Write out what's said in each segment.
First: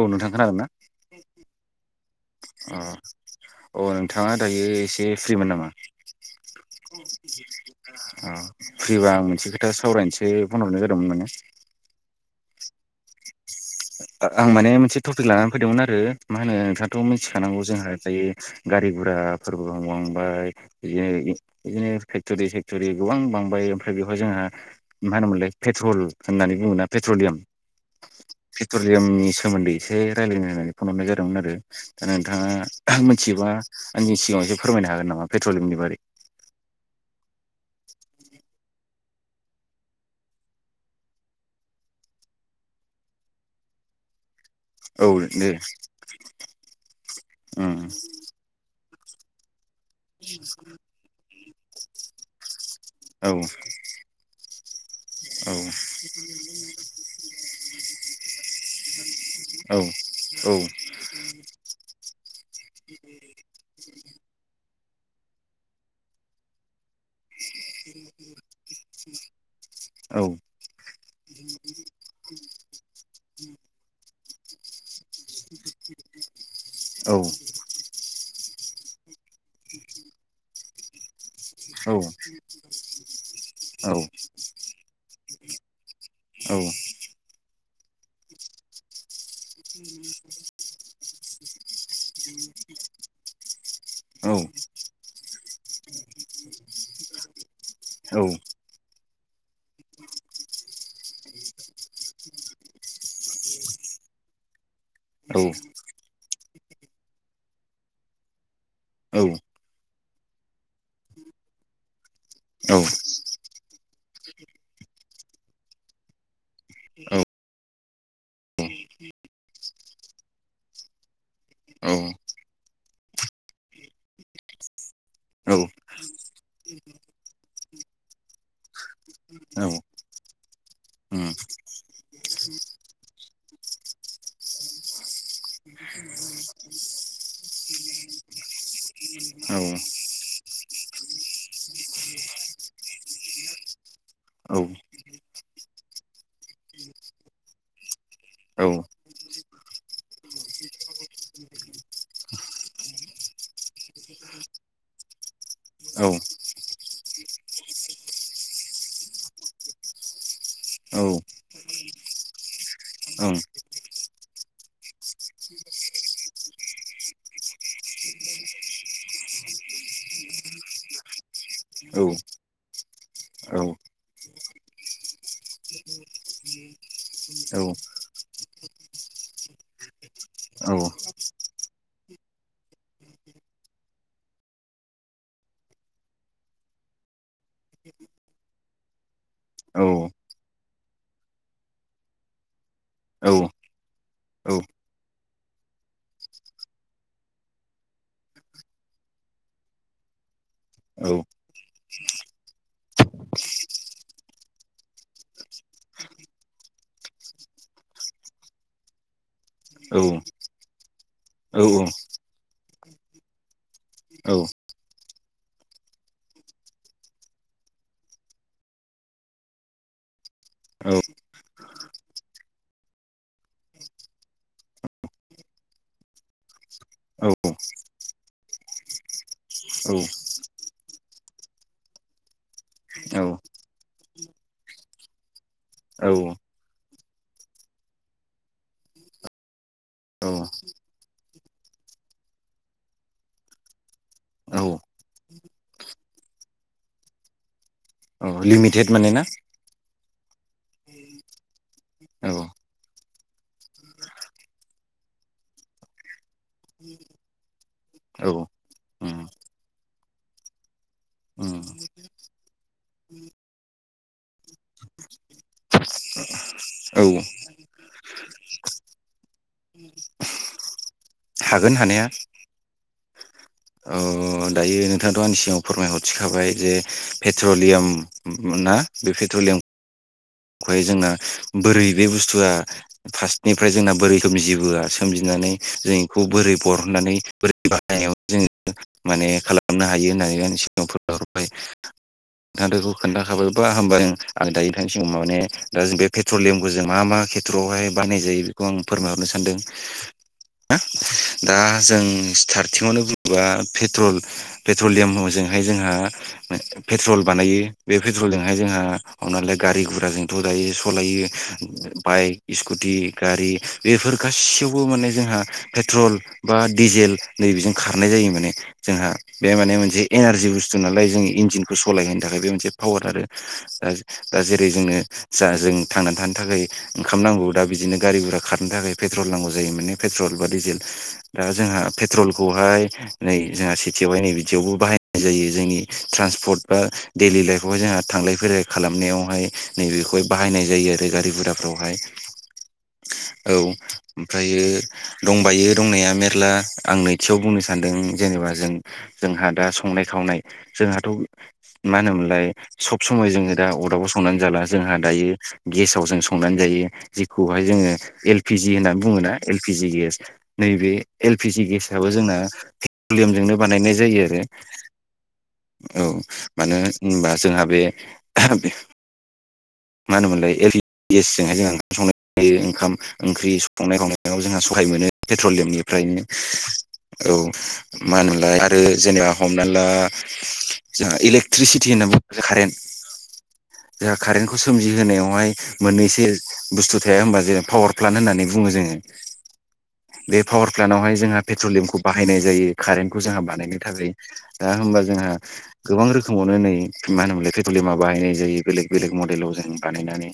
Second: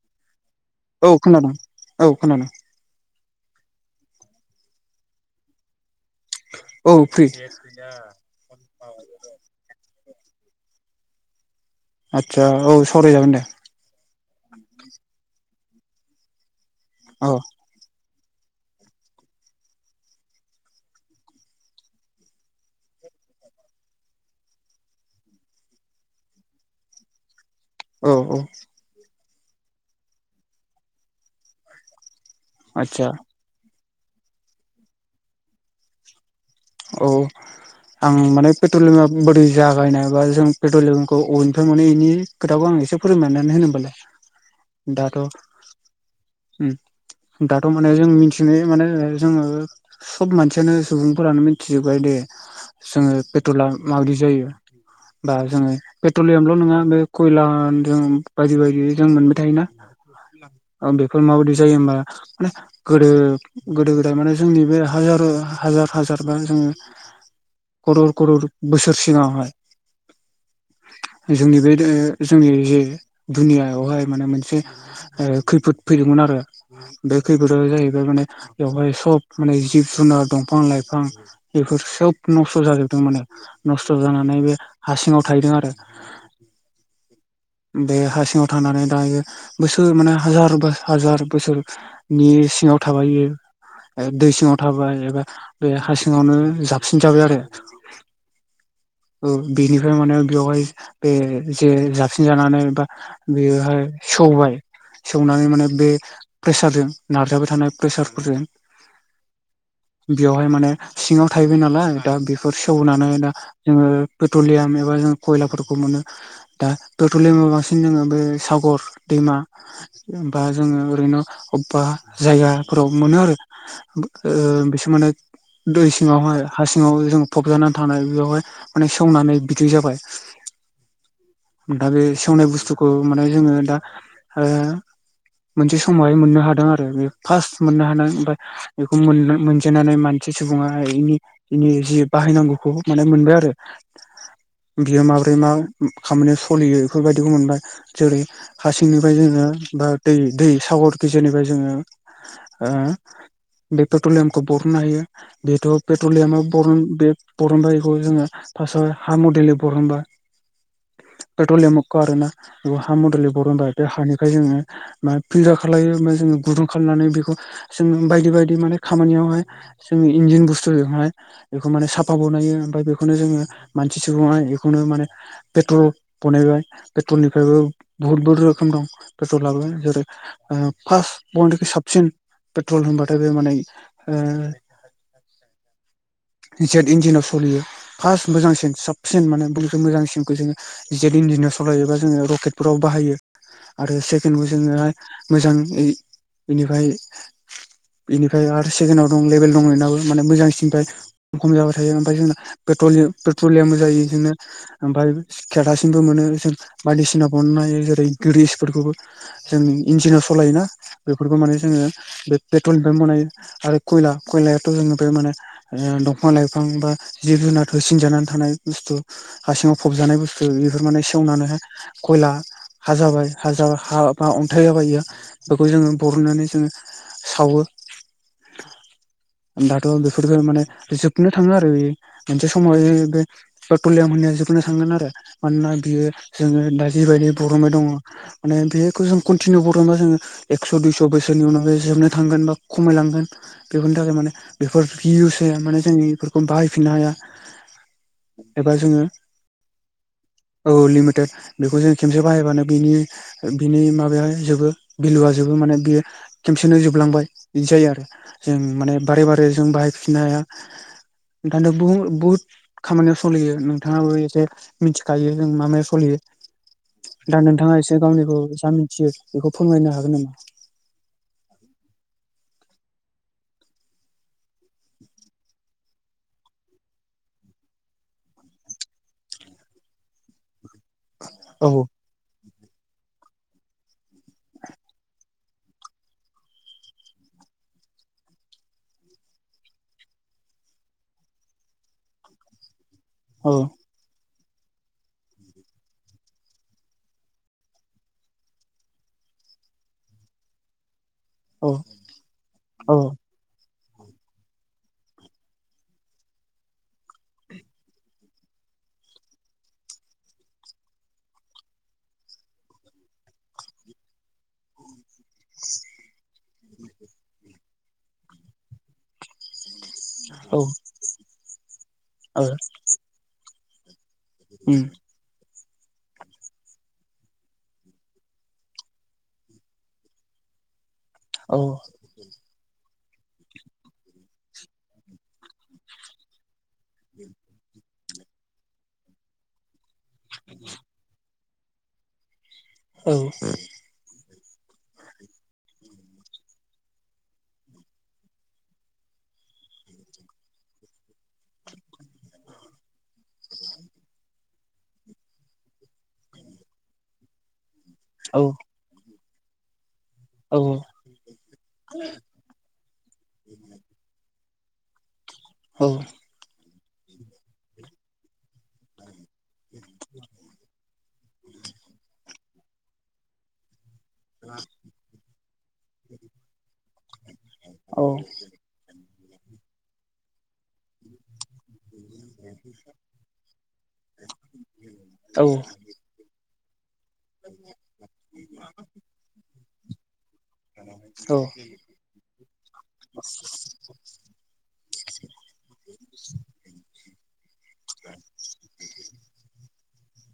औ नोंथां खोनादोंना? औ खोनादों औ खोनादों अ अ नोंथाङा दायो एसे फ्रिमोन नामा अ औ फ्रि फ्रिबा आं मोनसे खोथा सावरायनोसै बे फन हरनाय जादोंमोन माने आदसा औ सावराय जागोन दे आं माने मोनसे टपिक लानानै फैदोंमोन आरो मा होनो नोंथाङाथ' औ मोनथिखानांगौ जोंहा दायो गारि गुराफोरबो बांबाय बिदिनो बिदिनो फेक्टरि सेक्ट'रि गोबां बां बांबाय ओमफ्राय बेवहाय जोंहा मा होनोमोनलाय पेट्रल होननानै बुङोना पेट्रलियाम औ औ पेट्रलियामनि सोमोन्दै एसे रायलायनो होननानै फन हरनाय जादोंमोन आरो दा नोंथाङा आदसा मिथियोबा आंनि सिगाङाव एसे फोरमायनो हागोन नामा पेट्रलियमनि बारै औ आं माने पेट्रलिमा बोरै जागायनाय बा जों पेट्रलियमखौ अबेनिफ्राय मोनो इनि खोथाखौ आं इसे फोरमायनानै होनो ओमोबालाय [inaudible] दाथ' दे दाथ' उम माने जों मिथिनाय माने जोङो सब मानसियानो सुबुंफोरानो मि जोबबाय दे जोङो औ पेट्रला माबायदि जायो [inaudible] बा जोङो पेट्रलियामल' नोङा बे कयला जों बायदि बायदि जों मोनबाय थायोना औ बेफोर माबायदि जायो होमबा माने गोदो गोदो गोदाय माने जोंनि बे हाजार हाजार हाजारबा जोङो करर करर बोसोर सिगाङावहाय जोंनि बे जोंनि जे दुनियायावहाय माने मोनसे खैफोद फैदोंमोन आरो बे खैफोदा जाहैबाय माने बेवहाय सब माने जिब-जुनार, दंफां-लाइफां बेफोर सोब नस्थ' जाजोबदों माने नस्थ' जानानै बे हासिङाव थाहैदों आरो औ बे हा सिङाव थानानै दायो बोसोर माने हाजार हाजार बोसोरनि सिङाव थाबाय इयो दै सिङाव थाबाय एबा हा सिं सिङावनो जाबसिन जाबाय आरो। औ बेनिफ्राय माने बेवहाय बे जे जाबसिन जानानै बा बेयोहाय सौबाय सौनानै माने बे प्रेसारजों नारजाबाय थानाय प्रेसारफोरजों बियावहाय माने सिङाव थाहैबाय नालाय दा बेफोर सेवनानै दा जोङो पेट्रलियाम एबा जों कयलाफोरखौ मोनो दा पेट्रलियामाव बांसिन जोङो बे सागर दैमा बा जोङो ओरैनो अबेबा जायगाफोराव मोनो आरो ओ बिसोर माने दै सिङावहाय हा सिङाव जों फबजानानै थानाय बेयावहाय माने सौनानै बिदि जाबाय। [inaudible] दा बे सेवनाय बुस्थुखौ माने जोङो दा ओ मोनसे समावहाय मोननो हादों आरो बे फार्स्ट मोननो हादों ओमफ्राय बेखौ मोनजेनानै मान सि सुबुङा बिनि जि बाहायनांगौखौ माने मोनबाय आरो। बियो माबोरै मा खामानियाव सोलियो बेफोरबायदिखौ मोनबाय जेरै हासिंनिफ्राय जोङो बा दै दै सागरखो जेनेबा जोङो ओ पेट्रलियामखौ बरननो हायो। बेथ पेट्रलियामा बरन बे बरनबाय बेखौ जोङो फार्स्टआव हा मडेलै बरनबाय। औ पेट्रलियामखौ आरोना बे हा मदेलै बरनबाय बे हानिफ्राय जोङो मा फिल्टार खालामलायो जोङो गुदुं खालामनानै बेखौ जोङो बायदि बायदि माने खामानियावहाय जोङो इन्जिन बुस्थु बेखौहाय बेखौ माने साफा बनायो ओमफ्राय बेखौनो जोङो मानसि सुबुङा बेखौनो माने पेट्रल बानायबाय पेट्रलनिफ्रायबो बुहुत बहुत रोखोम दं पेट्रल लाबोबाय जेरै फार्स्ट बयनिख्रुइबो साबसिन पेट्रल होनबाथाय बे माने ओ [inaudible] जेट इन्जिनाव सलियो फार्स्ट मोजांसिन साबसिन माने बयनिख्रुइ मोजांसिनखौ जोङो जेट इन्जिनाव सलायो बा जोङो रकेटफोराव बाहायो आरो सेकेणखौ जोङो मोजाङै बेनिफ्राय बेनिफ्राय आरो सेकेणडआव दं लेभेल दंनायनाबो माने मोजांसिननिफ्राय खम जाबाय थायो ओमफ्राय जोंना पेट्रलि-पेट्रलियामबो जायो जोंनो ओमफाय खेरासिनबो मोनो जों बायदिसिना बानायो जेरै गदिसफोरखौबो जोंनि इन्जिनाव सालायोना बेफोरखौ माने जोङो बे पेट्रलनिफ्रायनो बानायो आरो खयला खयलायाथ जोङो बे माने दंफां लाइफां बा जिब जुनाद होसिनजानानै थानाय बुस्थु हा सिङाव फबजानाय बुस्थु बेफोर माने सेवनानैहाय खयला हा जाबाय हाज हा बा अन्थाइ जाबाय इयो बेखौ जोङो बरननानै जोङो सावो [inaudible] दाथ बेफोरफोरखौ माने जोबनो थाङो आरो बे मोनसे समाव बे पेट्रलियाम जोबनो थांगोन आरो मानोना बियो जोङो दा जिबायदि बरनबाय दङ माने बेखौ जों कनतिनिउ बरनबा जोङो एकस' दुइस' बोसोरनि उनाव जोबनो थांगोन बा खमायलांगोन बेफोरनि थाखाय माने बेफोर इउस होया माने जों बेफोरखौ बाहायफिननो हाया। औ एबा लिमिटेड जोङो माने ना? औ लिमिटेड बेखौ जों खेबसे औ बाहायबानो बिनि बिनि माबाया जोबो बिल जोबो माने बेयो खेमसेनो जोबलांबाय बिदि जायो आरो औ औ जों माने बारे बारे जों बाहायफिननो हाया। [unintelligible] बुहुत खामानियाव सलियो नोंथाङाबो एसे मिथिखायो जों मा मायाव सलियो [inaudible] दा नोंथाङा एसे गावनिखौ मिथियो बेखौ फोरमायनो हागोन नामा? हागोन हानाया। औ दायो नोंथाङथ आंनि सिगाङाव फोरमायहरसिखाबाय जे पेट्रलियाम ना बे पेट्रलियाम खौहाय जोंना औ बोरै बे बुस्थुआ फार्स्टनिफ्राय जोंना बोरै सोमजिबोआ सोमजिनानै जों इखौ बोरै बरहननानै बोरै बानायाव जोङो माने खालामनो हायो होननानै आ सिगांफोराय औ खोन्थाखाबायबा हामबा आरो दायो नोंथांनि सिगाव माने दा जों बे पेट्रलियामखौ जों मा मा खेथ्रआवहाय बानाय जायो बेखौ आं फोरमायहरनो सानो सनदों दा औ जों स्टारटिंआवनो बुङोबा पेट्रल पेट्रलियामजोंहाय जोंहा पेट्रल बानायो बे पेट्रलजोंहाय जोंहा हनालाय गारि गुरा जोंथ दायो सालायो बाइक स्कुटि गारि बेफोर गाससियावबो माने जोंहा पेट्रल बा डिजेल नैबेजों खारनाय जायो माने जोंहा बे माने जे एनारजि औ ओ बुस्थु नालाय जों इन्जिनखौ सालायहैनो थाखाय बे मोनसे पावार आरो दा दा जेरै उम जोङो जा जों थांनानै थानो थाखाय ओंखाम नांगौ दा बिदिनो गारि गुरा खारनो थाखाय पेट्रल नांगौ जायो माने पेट्रल बा डि दिजेल दा औ जोंहा पेट्रलखौहाय नै जोंहा सिटिवाव हाय नै बिदियावबो बाहायनाय जायो जोंनि ट्रान्सपर्ट बा डेइलि लाइफआवहाय जोंहा थांलाय फै खालामनायावहाय नैबेखौहाय बाहायनाय जायो आरो गारि गुराफ्रावहाय औ ओमफ्रायो दंबायो दंनाया मेरला आं नैथियाव बुंनो सान्दों जेनेबा जों जोंहा दा संनाय खावनाय जोंहाथ' मा होनोमोनलाय सब समाय जोङो दारदाबाव संनानै जाला जोंहा दायो गेसाव जों संनानै जायो जेखौहाय जोङो एल औ पि जि होननानै बुङो ना एल पि जि गेस नैबे औ एल पिजि गेस आबो जोंना पेट्रलियामजोंनो बानायनाय जायो आरो। औ मानो होनबा जोंहा बे मा होनोमोनलाय एल पिजि गेसजोंहाय जोंहा ओंखाम संनाय जायो ओंखाम ओंख्रि सं संनाय खावनायाव जोंहा सहाय मोनो पेट्रलियामनिफ्रायनो औ मा होनोमोनलाय आरो जेनेबा हमना ला जोंहा इलेक्ट्रिसिटि होनना बुङोबो कारेन्ट जोंहा कारेन्टखौ सोमजिहोनायावहाय मोननैसो बुस्थु थाया होनबा जेन पावार प्लान्ट होननानै बुङो जोङो। बे पावार प्लान्टआवहाय जोंहा पेट्रलियामखौ बाहायनाय जायो कारेन्टखौ जोंहा बानायनो थाखाय दा होमबा जोंहा गोबां रोखोमावनो नै मा होनोमलाय पे ट्रलिमा बाहायनाय जायो बेलेग बेलेग मडेलाव जों बानायनानै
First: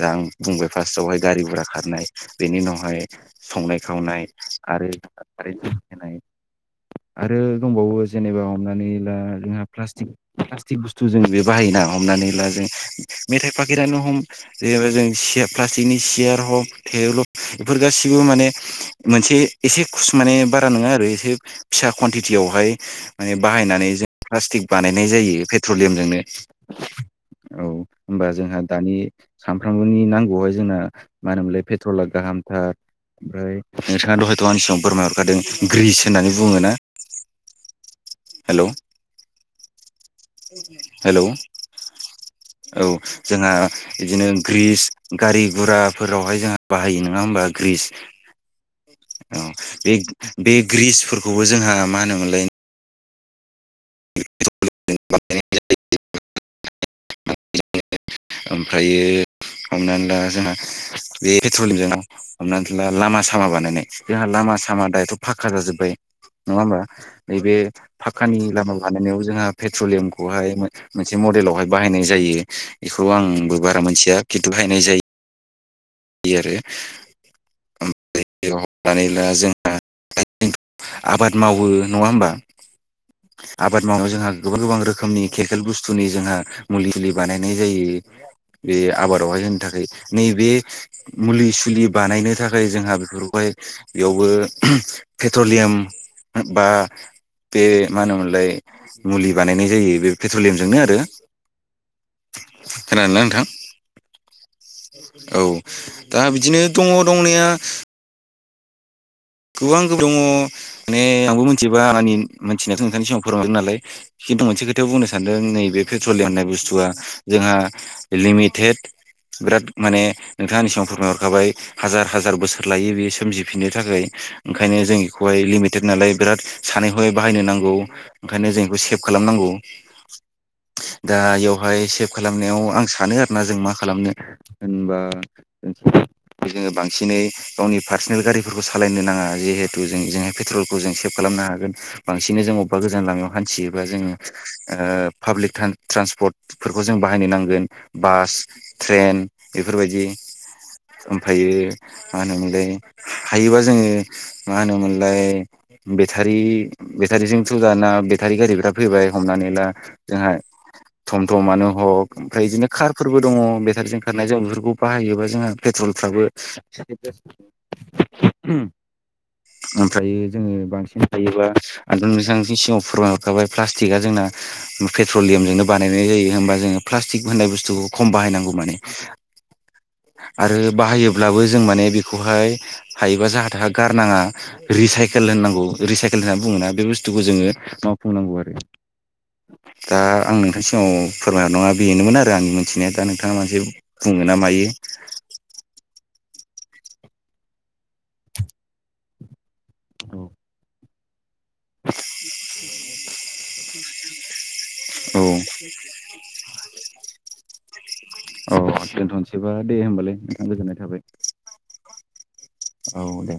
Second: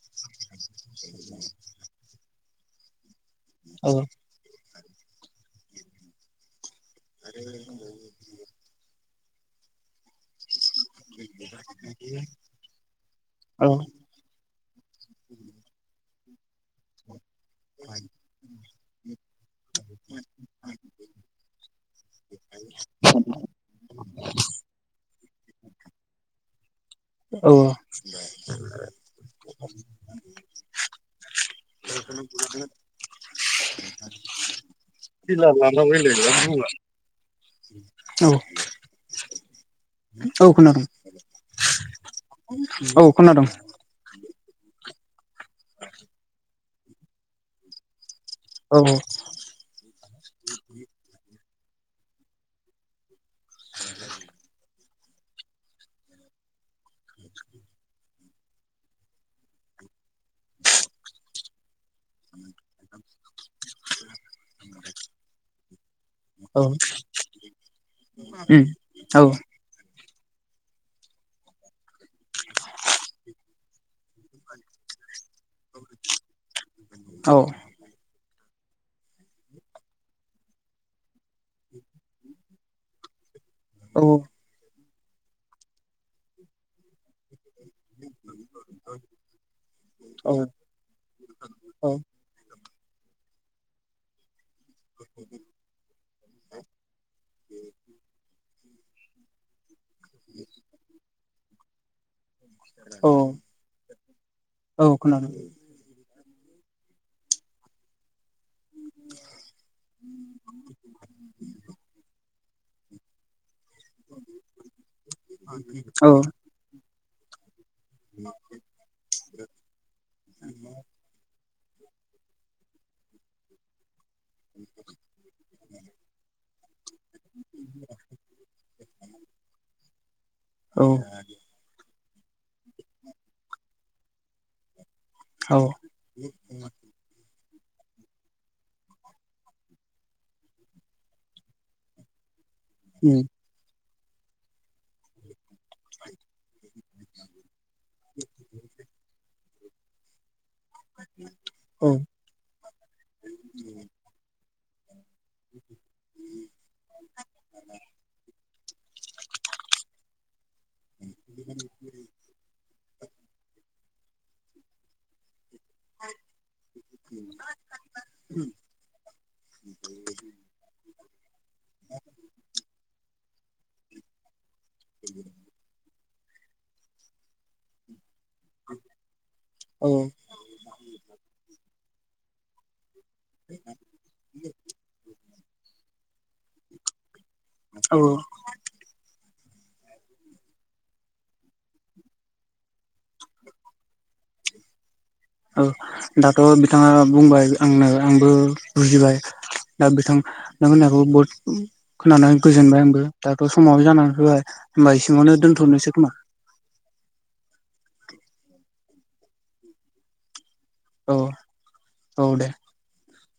दा आं बुंबाय फार्स्टआवहाय गारि गुरा खारनाय बेनि उनावहाय संनाय खावनाय आरो कारन्ट होनाय आरो दंबावो जेनेबा हमनानै ला जोंहा प्लाष्टिक प्लाष्टिक बुस्थु जों जे बाहायोना हमनानै ला जों मेथाइ औ फाखेरानो हम जेनेबा जों प्लासिगनि सेयार हक थेबोल' बेफोर गासिबो माने मोनसे एसे खुस माने बारा नङा आरो एसे फिसा कुवानटिटियावहाय माने बाहायनानै जों प्लास्टिक बानायनाय जायो पेट्रलियामजोंनो औ होमबा जोंहा दानि सामफ्रामबोनि नांगौआवहाय जोंना मानो होनोमोनलाय पेट्रला गाहामथार ओमफ्राय नोंथाङा हयथ' आंनि सिगाङाव बरनाय हरखादों ग्रिस होननानै [inaudible] बुङोना औ औ खोनादों हेल' औ जोंहा बिदिनो ग्रिस गारि गुराफोरावहाय जोंहा बाहायो नङा होमबा ग्रिस। औ औ बे बे ग्रिसफोरखौ खौबो जोंहा मा होनोमोनलाय [inaudible] [inaudible] ओमफ्रायो हमनानै ला जोंहा बे पेट्रलिमजों हमनानैला लामा सामा बानायनाय जोंहा लामा सामा दायोथ' फाखा जाजोब्बाय नङा औ होमबा नैबे फाखानि उम लामा लानायनायाव औ जोंहा पेट्रलियाम खौहाय मोनसे मडेलावहाय बाहायनाय जायो बेखौ आंबो बाह रा मोनथिया खिनथु बायनाय जायो। यो आरो औ [inaudible] नानै ला जोंहा [inaudible] आबाद मावो नङा होमबा आबाद औ मावनायाव जोंहा गोबां गोबां रोखोमनि केरमेकेल बुस्थुनि जोंहा मुलिुलि बानाय जायो बे आबादावहाय जोंनि थाखाय नैबे मुलि सुलि औ बानायनो थाखाय जोंहा बेफोरखौहाय बेयावबो पेट्रलियाम बा बे मा होनोमोनलाय मुलि बानायनाय जायो बे पेट्रलियामजोंनो आरो खोनादोंना औ नोंथां औ खोनादों औ दा बिदिनो दङ दंनाया गोबां गो दङ माने आंबो मिथिजोबा आंनि मानसिनाथ' नोंथांनि सिगाङाव फोरोंरोन नालाय खिनथु मोनसे खोथायाव बुंनो सानदों नैबे औ पेट्रलियाम होननाय बुसथुया जोंहा लिमिटेड बिराद माने नोंथांनि सिगाव फोरमायहरखाबाय हाजार हाजार बोसोर लायो बेयो सोमजिफिननो थाखाय ओंखायनो जों बेखौहाय लिमिटेड नालाय बिराद सानै हनै बायनोनांगौ ओंखायनो जों बेखौ सेभ खालाम दा औ बेयावहाय खालामनायाव आं सानो आरोना जों मा खालामनो होनबा औ जोङो बांसिनै गावनि पार्सनेल गारिफोरखौ स खालामालायनो नाङा जिहेथु जों जोंहाय पेट्रलखौ जों सेभ खालामनो हागोन बांसिन जों अबेबा गोजान उम लामायाव हानथियो बा जोंङो ओ पाब्लिक ट्रान्सपर्ट फोरखौ जों बाहायनो नांगोन बास ट्रेन बेफोरबायदि ओमफ्रायो मा होनोमोनलाय हायोबा जोङो मा होनोमोनलाय लाय‌ बेथारि बेतारिजोंथ' दाना बेतारि गारिफोरा फैबाय हमनानै ला जोंहा थम थमानो हक ओमफ्राय बिदिनो खारफोरबो दङ बेटारिजों खारनाय जों बेफोरखौ बाहायोबा जोंहा पेट्रलफ्राबो ओमफ्रायो जोङो बांसि बांन थायोबा आ बेसे सिगाङाव फोरमायहरखाबाय प्लास्टिकआ जोंना पेट्रलियामजोंनो बानायनाय जायो होमबा जोङो प्लास्टिक होननाय बुसथुखौ खम बाहायनांगौ माने औ आरो बाहायोब्लाबो जों माने बेखौहाय हायोबा जाहा थाहा गारनाङा रिसाइकेल होननांगौ रिसाइकेल होनना बुङोना बे बुसथुखौ जोङो औ औ बुंनांगौ आरो दा आं नोंथांनि सिगाव फोरमायनो नङा बेनोमोन आरो आंनि मोनथिनाया दा नोंथाङा मानसे बुङोना मायो [unintelligible] औ दाथ' बिथाङा बुंबाय आंनो आंबो बुजिबाय दा बिथां नों होननायखौ बहुद खोनानानै गोजोनबाय आंबो दाथ' समाव जानानै फैबाय होमबा औ सिङावनो दोनथ'नोसै खोमा औ दोनथ'नोसैबा दे होनबालाय आं गोजोननाय थाबाय औ औ दे औ दे